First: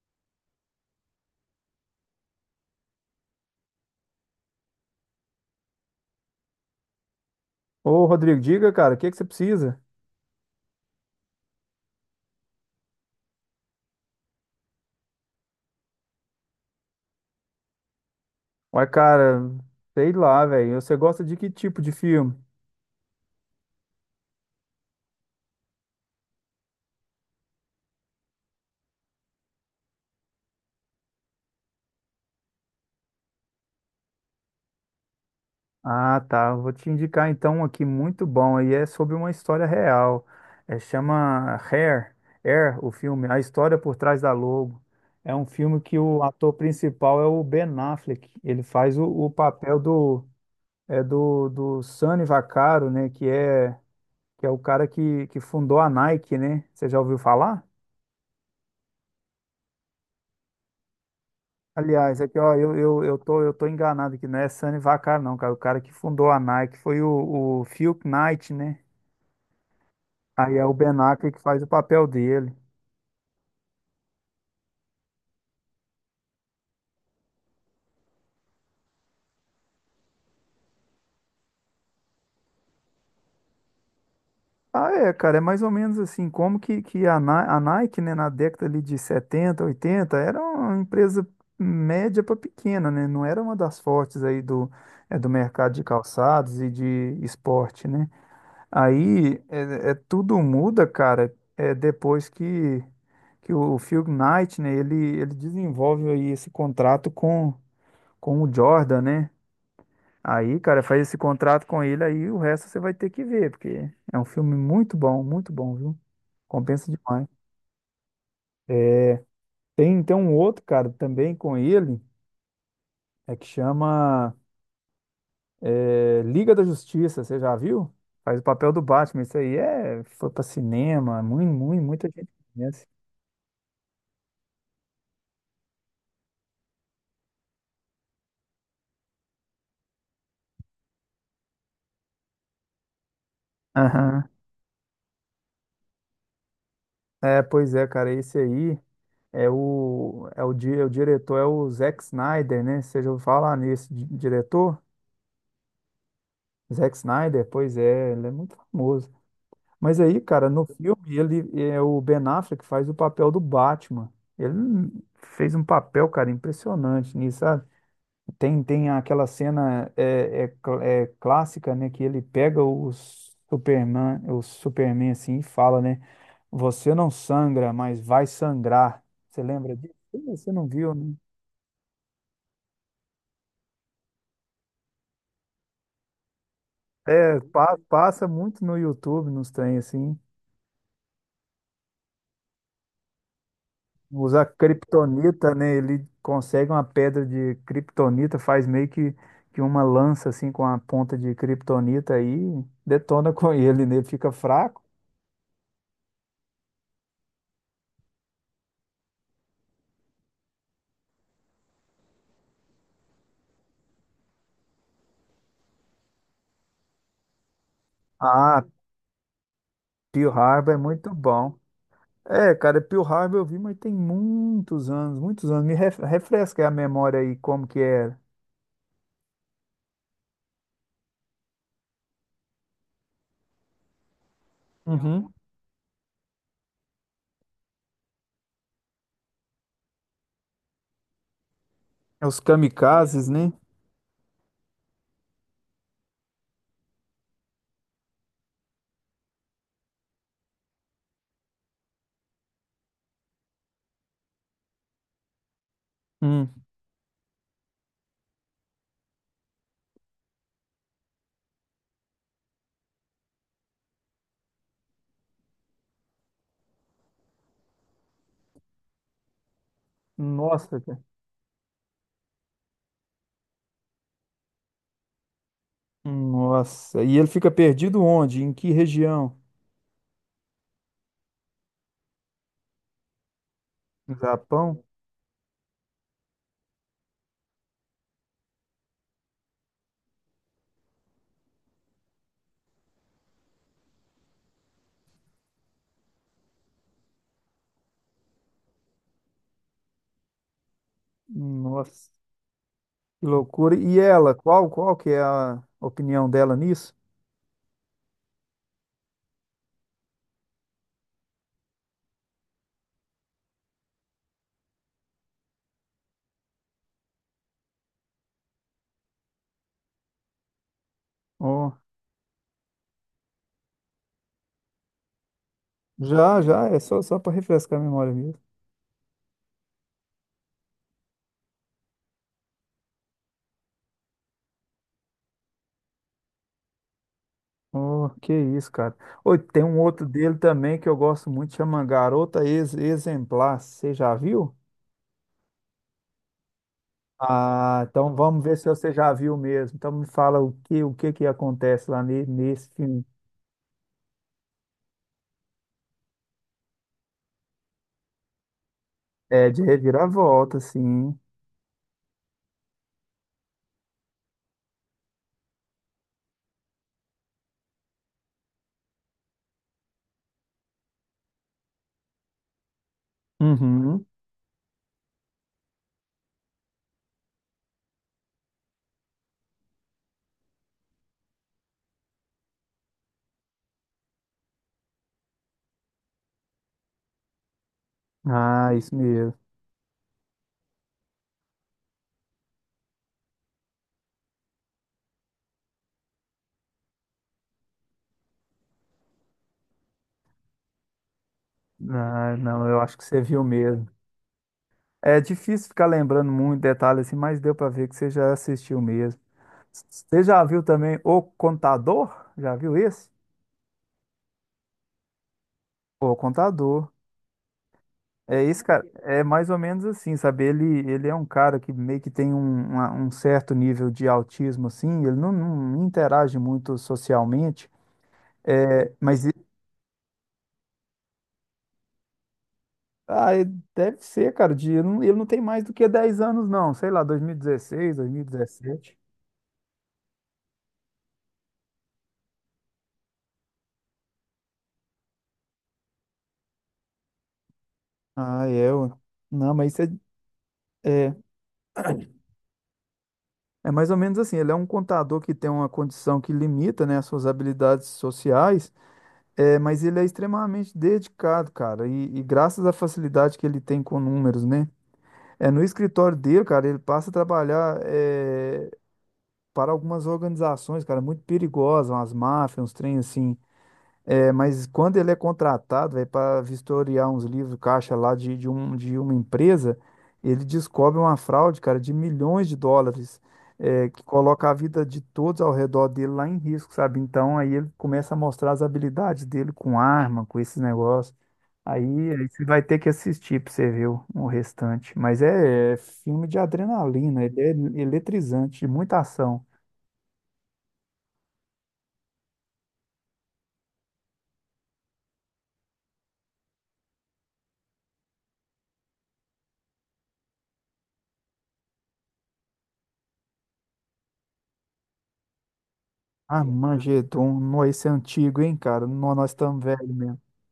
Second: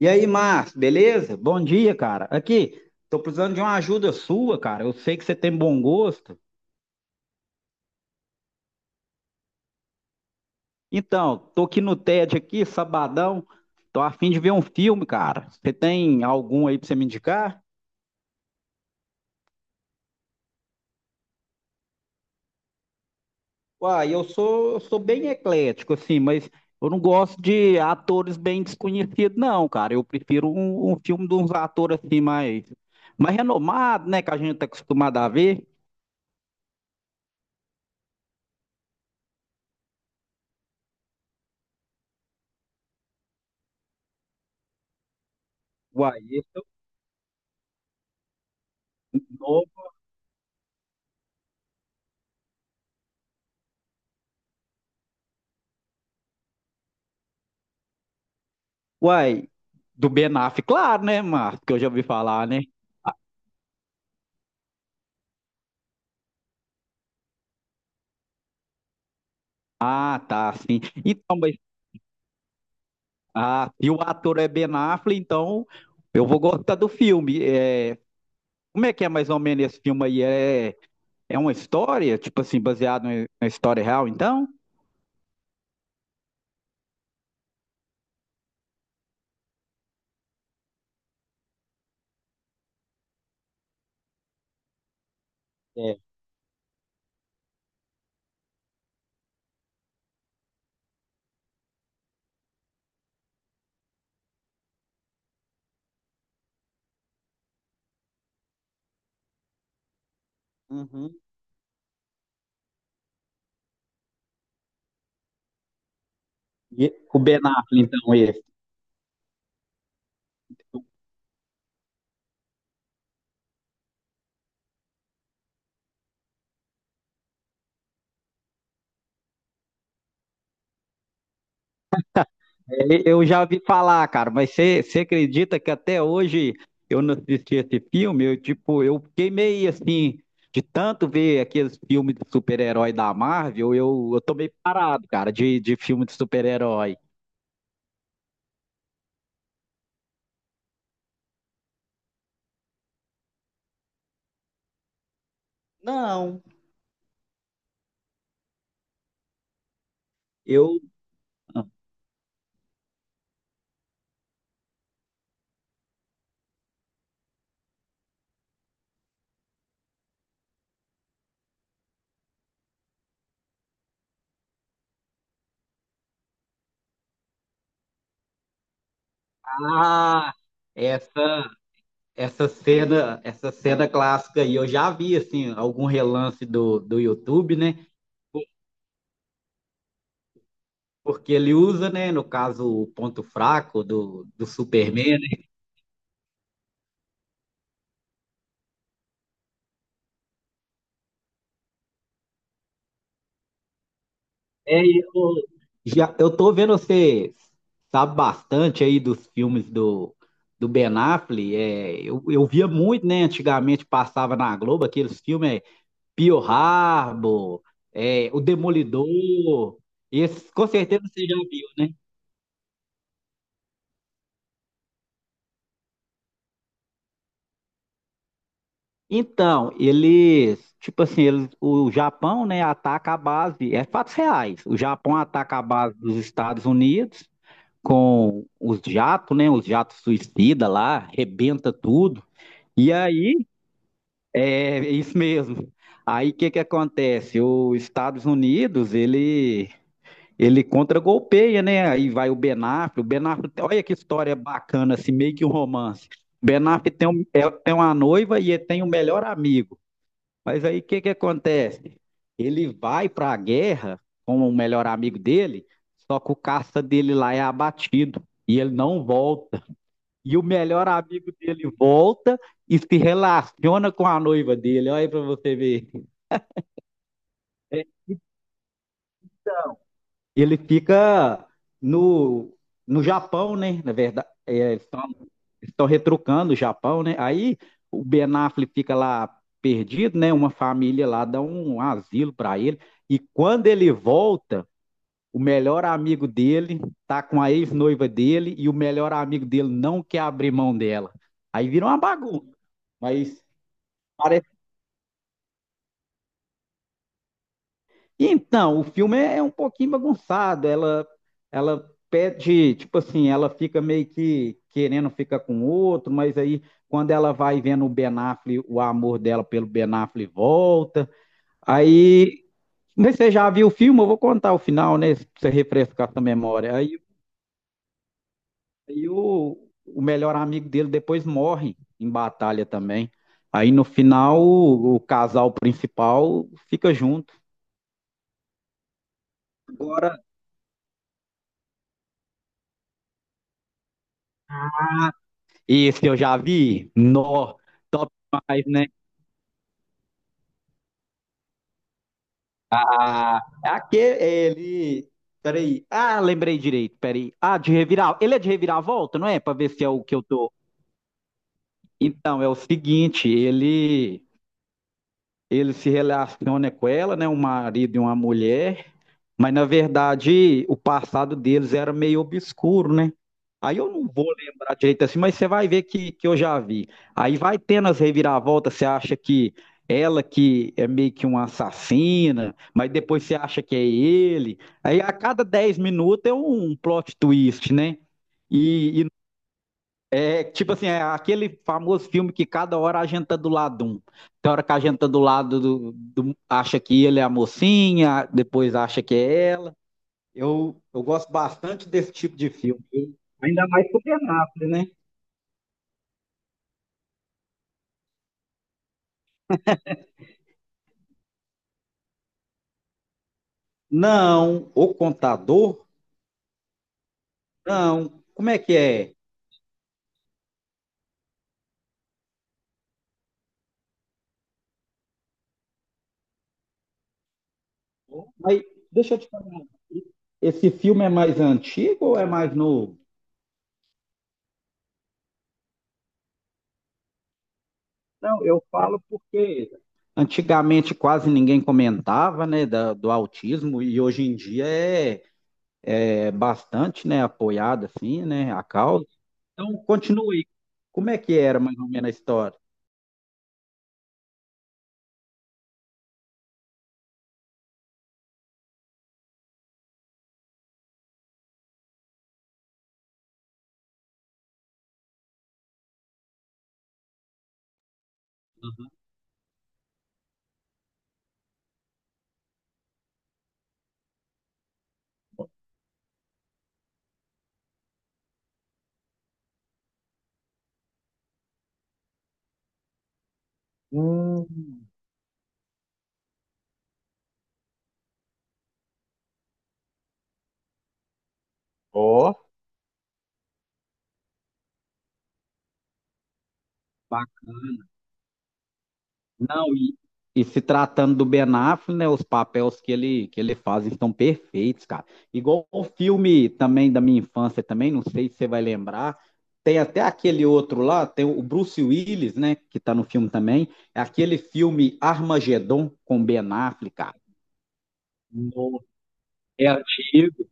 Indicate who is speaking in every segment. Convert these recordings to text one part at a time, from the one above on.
Speaker 1: E aí, Márcio, beleza? Bom dia, cara. Aqui, tô precisando de uma ajuda sua, cara. Eu sei que você tem bom gosto.
Speaker 2: Ô, Rodrigo, diga, cara, o que que você precisa?
Speaker 1: Então, tô aqui no TED aqui, sabadão. Tô a fim de ver um filme, cara. Você tem algum aí pra você me indicar?
Speaker 2: Ué, cara, sei lá, velho. Você gosta de que tipo de filme?
Speaker 1: Uai, eu sou bem eclético, assim, mas eu não gosto de atores bem desconhecidos, não, cara. Eu prefiro um filme de uns atores assim mais renomados, né? Que a gente tá acostumado a ver.
Speaker 2: Ah, tá. Eu vou te indicar então um aqui muito bom. E é sobre uma história real. É, chama Hair, Air, o filme, A História por Trás da Logo. É um filme que
Speaker 1: Uai,
Speaker 2: o ator principal é o Ben Affleck. Ele faz o papel do Sonny Vaccaro, né? Que é o cara que fundou a Nike, né? Você já ouviu falar?
Speaker 1: Uai, do Ben Affleck, claro, né, Márcio? Que eu já ouvi
Speaker 2: Aliás, aqui,
Speaker 1: falar,
Speaker 2: ó,
Speaker 1: né?
Speaker 2: eu tô enganado aqui, não é Sani Vaccaro, não, cara. O cara que fundou a Nike foi o Phil Knight, né?
Speaker 1: Ah, tá,
Speaker 2: Aí é o
Speaker 1: sim.
Speaker 2: Ben Affleck
Speaker 1: Então,
Speaker 2: que
Speaker 1: mas
Speaker 2: faz o papel dele.
Speaker 1: se o ator é Ben Affleck, então eu vou gostar do filme. É, como é que é mais ou menos esse filme aí? É uma história, tipo assim, baseado na história real, então?
Speaker 2: Ah, é, cara, é mais ou menos assim, como que a Nike, né, na década ali de 70, 80, era uma empresa média para pequena, né? Não era uma das fortes aí do mercado de
Speaker 1: É.
Speaker 2: calçados e de esporte, né? Aí tudo muda, cara, depois que o Phil Knight, né, ele desenvolve aí esse contrato com o Jordan, né? Aí, cara, faz esse
Speaker 1: Uhum.
Speaker 2: contrato com ele, aí o resto você vai ter que ver, porque é um filme muito bom, viu?
Speaker 1: E
Speaker 2: Compensa
Speaker 1: o
Speaker 2: demais.
Speaker 1: Ben Affleck, então, esse.
Speaker 2: Tem, então um outro, cara, também com ele, é que chama Liga da Justiça, você já viu? Faz o papel do Batman, isso aí foi pra cinema, muito, muito, muita gente conhece.
Speaker 1: É, eu já ouvi falar, cara, mas você acredita que até hoje eu não assisti esse filme? Eu, tipo, eu fiquei meio assim, de tanto ver aqueles filmes de super-herói da Marvel, eu
Speaker 2: Aham.
Speaker 1: tô meio parado, cara, de filme de super-herói.
Speaker 2: É, pois é, cara, esse aí. É o diretor, é o Zack Snyder, né? Você já ouviu falar nesse diretor?
Speaker 1: Não.
Speaker 2: Zack Snyder, pois é, ele é muito famoso. Mas aí, cara, no
Speaker 1: Eu.
Speaker 2: filme, ele é o Ben Affleck faz o papel do Batman. Ele fez um papel, cara, impressionante nisso, sabe? Tem aquela cena é clássica, né? Que ele pega o Superman assim e fala, né? Você não sangra, mas vai sangrar. Você lembra disso?
Speaker 1: Ah,
Speaker 2: Você não viu, né?
Speaker 1: essa, essa cena clássica aí, eu já vi, assim, algum relance do
Speaker 2: É,
Speaker 1: YouTube, né?
Speaker 2: passa muito no YouTube, nos trem assim.
Speaker 1: Porque ele usa, né, no caso, o ponto fraco do,
Speaker 2: Usar
Speaker 1: do Superman.
Speaker 2: criptonita, né? Ele consegue uma pedra de criptonita, faz meio que uma lança assim com a ponta de criptonita aí, detona com ele, né? Ele fica fraco.
Speaker 1: É, e eu, já, eu tô vendo você sabe bastante aí dos filmes do Ben Affleck. É, eu via muito, né? Antigamente passava na Globo aqueles filmes Pearl Harbor, O
Speaker 2: Ah,
Speaker 1: Demolidor.
Speaker 2: Pearl
Speaker 1: Esses com
Speaker 2: Harbor é
Speaker 1: certeza
Speaker 2: muito
Speaker 1: você já
Speaker 2: bom.
Speaker 1: viu, né?
Speaker 2: É, cara, Pearl Harbor eu vi, mas tem muitos anos, muitos anos. Me refresca a memória aí como que era.
Speaker 1: Então, eles, tipo assim, eles, o Japão, né, ataca a base, é fatos reais. O Japão
Speaker 2: Uhum.
Speaker 1: ataca a base dos Estados Unidos com os jatos, né? Os jatos suicida lá, arrebenta tudo.
Speaker 2: É Os
Speaker 1: E
Speaker 2: kamikazes,
Speaker 1: aí,
Speaker 2: né?
Speaker 1: é isso mesmo. Aí o que que acontece? Os Estados Unidos, ele contra-golpeia, né? Aí vai o Ben Affleck, olha que história bacana, assim, meio que um romance. O Ben
Speaker 2: Hum.
Speaker 1: Affleck tem uma noiva e ele tem um melhor amigo. Mas aí o que que acontece? Ele vai para a guerra com o melhor amigo dele, só que o caça dele lá é abatido e ele não volta. E o
Speaker 2: Nossa,
Speaker 1: melhor
Speaker 2: cara.
Speaker 1: amigo dele volta e se relaciona com a noiva dele. Olha aí para você ver.
Speaker 2: Nossa, e ele fica perdido onde? Em que região?
Speaker 1: Ele fica no, no Japão, né? Na
Speaker 2: No
Speaker 1: verdade,
Speaker 2: Japão?
Speaker 1: estão retrucando o Japão, né? Aí o Ben Affleck fica lá perdido, né? Uma família lá dá um asilo para ele. E quando ele volta, o melhor amigo dele tá com a ex-noiva dele e o melhor amigo dele não quer abrir mão dela. Aí vira uma
Speaker 2: Nossa,
Speaker 1: bagunça.
Speaker 2: que
Speaker 1: Mas
Speaker 2: loucura. E ela,
Speaker 1: parece
Speaker 2: qual que é a opinião dela nisso?
Speaker 1: Então, o filme é um pouquinho bagunçado. Ela pede, tipo assim, ela fica meio que querendo ficar com outro, mas aí quando ela vai vendo o Ben Affleck, o amor dela pelo Ben Affleck volta.
Speaker 2: Oh,
Speaker 1: Aí, mas você já viu o filme? Eu vou contar o final, né? Pra você refrescar sua
Speaker 2: já, já,
Speaker 1: memória.
Speaker 2: é
Speaker 1: Aí,
Speaker 2: só para refrescar a memória mesmo.
Speaker 1: aí o melhor amigo dele depois morre em batalha também. Aí no final, o casal principal fica junto.
Speaker 2: Oh, que isso, cara. Oi, tem um outro dele também que eu gosto muito, chama Garota Exemplar. Você já viu?
Speaker 1: Esse eu já vi. No,
Speaker 2: Ah,
Speaker 1: top
Speaker 2: então vamos ver se
Speaker 1: demais, né?
Speaker 2: você já viu mesmo. Então me fala o que que acontece lá nesse filme.
Speaker 1: Ah, é aquele, ele. Peraí. Ah, lembrei direito, peraí. Ah, de revirar. Ele é de reviravolta, não é?
Speaker 2: É
Speaker 1: Pra
Speaker 2: de
Speaker 1: ver se é o que eu tô.
Speaker 2: reviravolta, sim.
Speaker 1: Então, é o seguinte, ele. Ele se relaciona com ela, né? Um marido e uma mulher. Mas na verdade, o passado deles era meio obscuro, né? Aí eu
Speaker 2: Uhum.
Speaker 1: não vou lembrar direito assim, mas você vai ver que eu já vi. Aí vai tendo as reviravoltas, você acha que ela que é meio que uma assassina, mas depois você acha que é ele. Aí a cada 10 minutos é um plot twist, né?
Speaker 2: Ah, isso
Speaker 1: E
Speaker 2: mesmo.
Speaker 1: é tipo assim, é aquele famoso filme que cada hora a gente tá do lado de um. Tem hora que a gente tá do lado do, do- acha que ele é a mocinha, depois acha que é ela. Eu gosto bastante desse tipo
Speaker 2: Ah,
Speaker 1: de
Speaker 2: não, eu
Speaker 1: filme.
Speaker 2: acho que você viu
Speaker 1: Ainda
Speaker 2: mesmo.
Speaker 1: mais Supernatural, né?
Speaker 2: É difícil ficar lembrando muito detalhe assim, mas deu pra ver que você já assistiu mesmo. Você já viu também O Contador? Já viu esse?
Speaker 1: Não, O Contador?
Speaker 2: O Contador.
Speaker 1: Não.
Speaker 2: É
Speaker 1: Como é
Speaker 2: esse
Speaker 1: que
Speaker 2: cara,
Speaker 1: é?
Speaker 2: é mais ou menos assim, sabe? Ele é um cara que meio que tem um certo nível de autismo, assim, ele não interage muito socialmente,
Speaker 1: Mas deixa eu
Speaker 2: mas
Speaker 1: te
Speaker 2: e-
Speaker 1: falar. Esse filme é mais antigo ou é mais novo?
Speaker 2: ah, e deve ser, cara, ele não tem mais do que 10 anos, não, sei lá, 2016,
Speaker 1: Não, eu
Speaker 2: 2017.
Speaker 1: falo porque antigamente quase ninguém comentava, né, da- do autismo e hoje em dia é bastante, né, apoiado assim,
Speaker 2: Ah,
Speaker 1: né, a
Speaker 2: é. Ué.
Speaker 1: causa.
Speaker 2: Não, mas
Speaker 1: Então,
Speaker 2: isso
Speaker 1: continue. Como
Speaker 2: é,
Speaker 1: é que era mais ou menos a história?
Speaker 2: é mais ou menos assim. Ele é um contador que tem uma condição que limita, né, as suas habilidades sociais, mas ele é extremamente dedicado, cara. E graças à facilidade que ele tem com números, né? É, no escritório dele, cara, ele passa a trabalhar para algumas organizações, cara, muito perigosas, umas máfias, uns trem assim. É, mas quando ele é contratado, velho, para vistoriar uns livros caixa lá de uma empresa, ele descobre uma fraude, cara, de milhões de dólares, que
Speaker 1: Uhum.
Speaker 2: coloca a vida de todos ao redor dele lá em risco, sabe? Então aí ele começa a mostrar as habilidades dele com arma, com esses negócios. Aí
Speaker 1: Ó.
Speaker 2: você vai ter que assistir pra você ver o restante. Mas é filme de adrenalina, ele é
Speaker 1: Bacana.
Speaker 2: eletrizante, de muita ação.
Speaker 1: Não, e se tratando do Ben Affleck, né, os papéis que ele faz estão perfeitos, cara. Igual o filme também da minha infância também, não sei se você vai lembrar, tem até aquele outro lá, tem o Bruce Willis, né, que tá no filme também, é aquele filme Armagedon com
Speaker 2: Ah,
Speaker 1: Ben Affleck, cara.
Speaker 2: Armagedon, nó, esse é antigo, hein,
Speaker 1: No-
Speaker 2: cara? Nó, nós estamos
Speaker 1: É
Speaker 2: velhos mesmo.
Speaker 1: antigo.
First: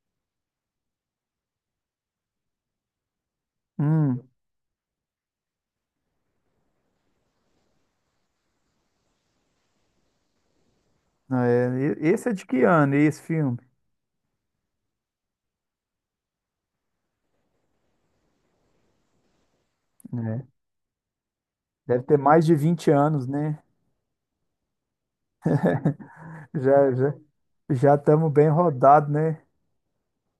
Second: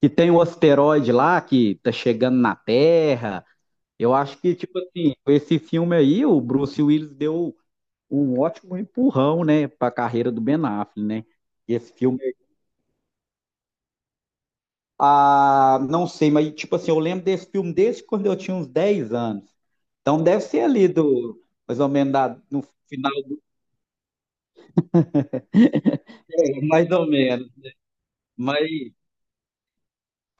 Speaker 1: Que tem o asteroide lá que tá chegando na Terra. Eu
Speaker 2: Hum,
Speaker 1: acho que, tipo assim, com esse filme aí, o Bruce Willis deu um ótimo empurrão, né, para a carreira do Ben Affleck, né? Esse
Speaker 2: é, e-
Speaker 1: filme,
Speaker 2: esse é de que ano, esse filme?
Speaker 1: ah, não sei, mas tipo assim, eu lembro desse filme desde quando eu tinha uns 10 anos. Então deve
Speaker 2: Né?
Speaker 1: ser ali do mais ou
Speaker 2: Deve
Speaker 1: menos
Speaker 2: ter
Speaker 1: da-
Speaker 2: mais de
Speaker 1: no
Speaker 2: 20
Speaker 1: final,
Speaker 2: anos, né?
Speaker 1: é, mais
Speaker 2: Já,
Speaker 1: ou
Speaker 2: já,
Speaker 1: menos.
Speaker 2: já estamos bem
Speaker 1: Mas,
Speaker 2: rodados, né?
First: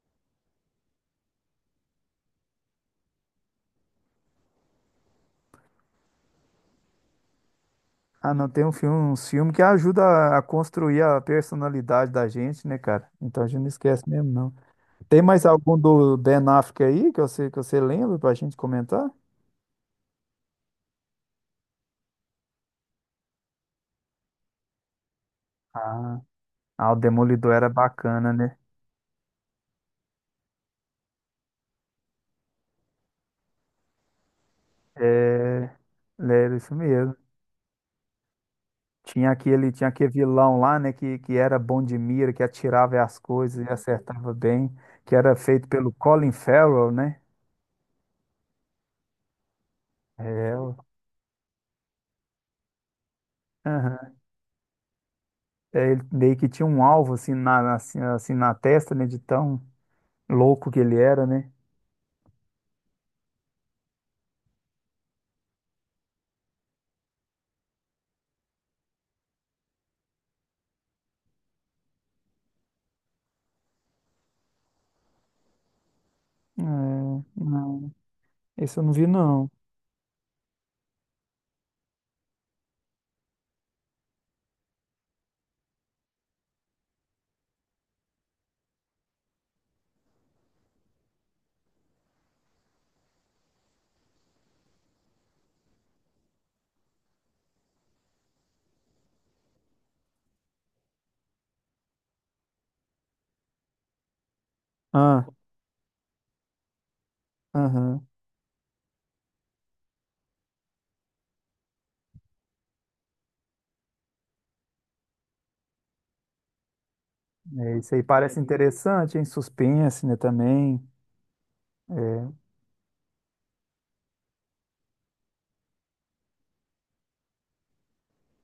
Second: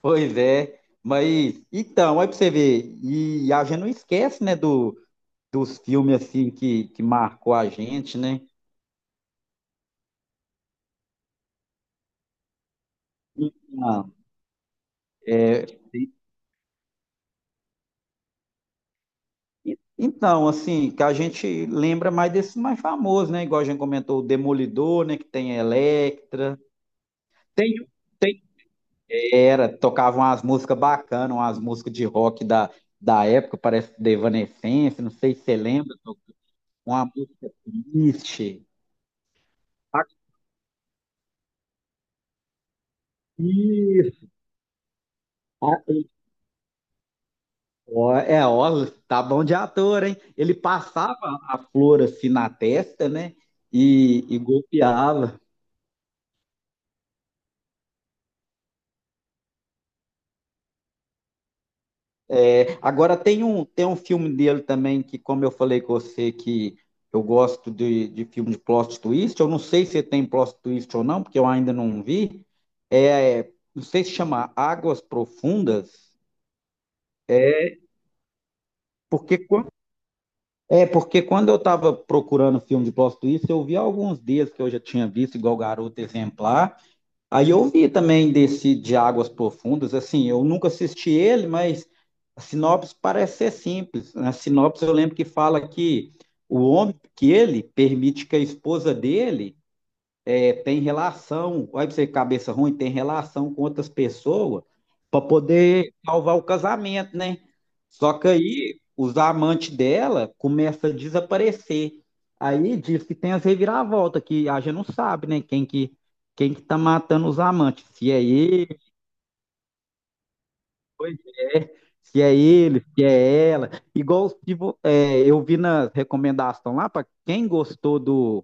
Speaker 1: pois é, mas então, aí pra você ver, e a gente não esquece, né, do, dos filmes assim que marcou a gente,
Speaker 2: Ah,
Speaker 1: né?
Speaker 2: não, tem um filme, uns filmes que ajuda a construir a personalidade da gente, né, cara? Então a gente não
Speaker 1: Ah,
Speaker 2: esquece mesmo, não. Tem mais
Speaker 1: é,
Speaker 2: algum do Ben Affleck aí que você lembra pra gente comentar?
Speaker 1: E- então, assim, que a gente lembra mais desses mais famosos, né? Igual a gente comentou, o Demolidor, né? Que tem
Speaker 2: Ah,
Speaker 1: Electra.
Speaker 2: ah, o Demolidor era
Speaker 1: Tem,
Speaker 2: bacana,
Speaker 1: tem
Speaker 2: né?
Speaker 1: era, tocavam umas músicas bacanas, umas músicas de rock da, da época, parece The Evanescence, não sei se você
Speaker 2: É,
Speaker 1: lembra,
Speaker 2: é isso
Speaker 1: uma
Speaker 2: mesmo.
Speaker 1: música triste.
Speaker 2: Tinha aquele vilão lá, né, que era bom de mira, que atirava as coisas e
Speaker 1: Isso.
Speaker 2: acertava bem, que era feito
Speaker 1: Ah,
Speaker 2: pelo Colin Farrell, né?
Speaker 1: ó, é, ó, tá bom de ator, hein? Ele
Speaker 2: É, o-
Speaker 1: passava a flor assim na testa, né?
Speaker 2: aham.
Speaker 1: E golpeava.
Speaker 2: Ele meio que tinha um alvo assim assim na testa, né, de tão louco que ele era, né?
Speaker 1: É, agora tem um filme dele também que, como eu falei com você, que eu gosto de filme de plot twist. Eu não sei se tem plot twist ou não, porque eu ainda não vi. É, não sei se chama Águas Profundas.
Speaker 2: É,
Speaker 1: É
Speaker 2: não, esse eu não vi
Speaker 1: porque,
Speaker 2: não.
Speaker 1: quan- é porque quando eu estava procurando filme de plot twist, eu vi alguns dias que eu já tinha visto, igual Garoto Exemplar. Aí eu vi também desse de Águas Profundas, assim, eu nunca assisti ele, mas a sinopse parece ser simples. Na sinopse eu lembro que fala que o homem que ele permite que a esposa dele é, tem relação, olha pra você cabeça ruim, tem relação com outras pessoas para
Speaker 2: Ah,
Speaker 1: poder salvar o casamento, né?
Speaker 2: aham.
Speaker 1: Só que aí os amantes dela começam a desaparecer. Aí diz que tem as reviravoltas, que a gente não sabe, né? Quem que tá matando os
Speaker 2: É,
Speaker 1: amantes,
Speaker 2: isso aí
Speaker 1: se é
Speaker 2: parece
Speaker 1: ele,
Speaker 2: interessante, hein? Suspense, né, também.
Speaker 1: é- se
Speaker 2: É,
Speaker 1: é ele, se é ela. Igual se vo- é, eu vi na recomendação lá, para quem gostou do,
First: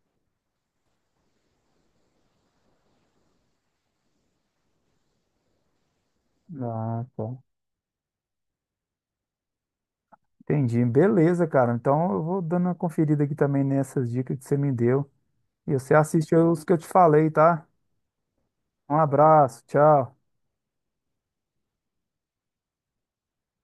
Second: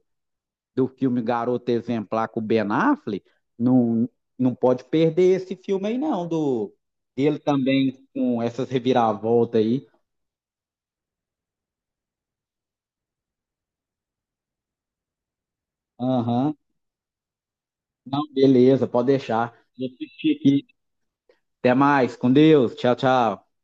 Speaker 1: filme Garota Exemplar com o Ben Affleck, não, não pode perder esse filme aí, não, do
Speaker 2: ah, tá.
Speaker 1: dele também com essas reviravoltas aí.
Speaker 2: Entendi. Beleza, cara. Então eu vou dando uma conferida aqui também nessas dicas que você me deu. E você assiste
Speaker 1: Aham.
Speaker 2: os que eu te falei, tá?
Speaker 1: Não, beleza,
Speaker 2: Um
Speaker 1: pode deixar.
Speaker 2: abraço,
Speaker 1: Vou
Speaker 2: tchau.
Speaker 1: assistir aqui. Até mais, com Deus. Tchau, tchau.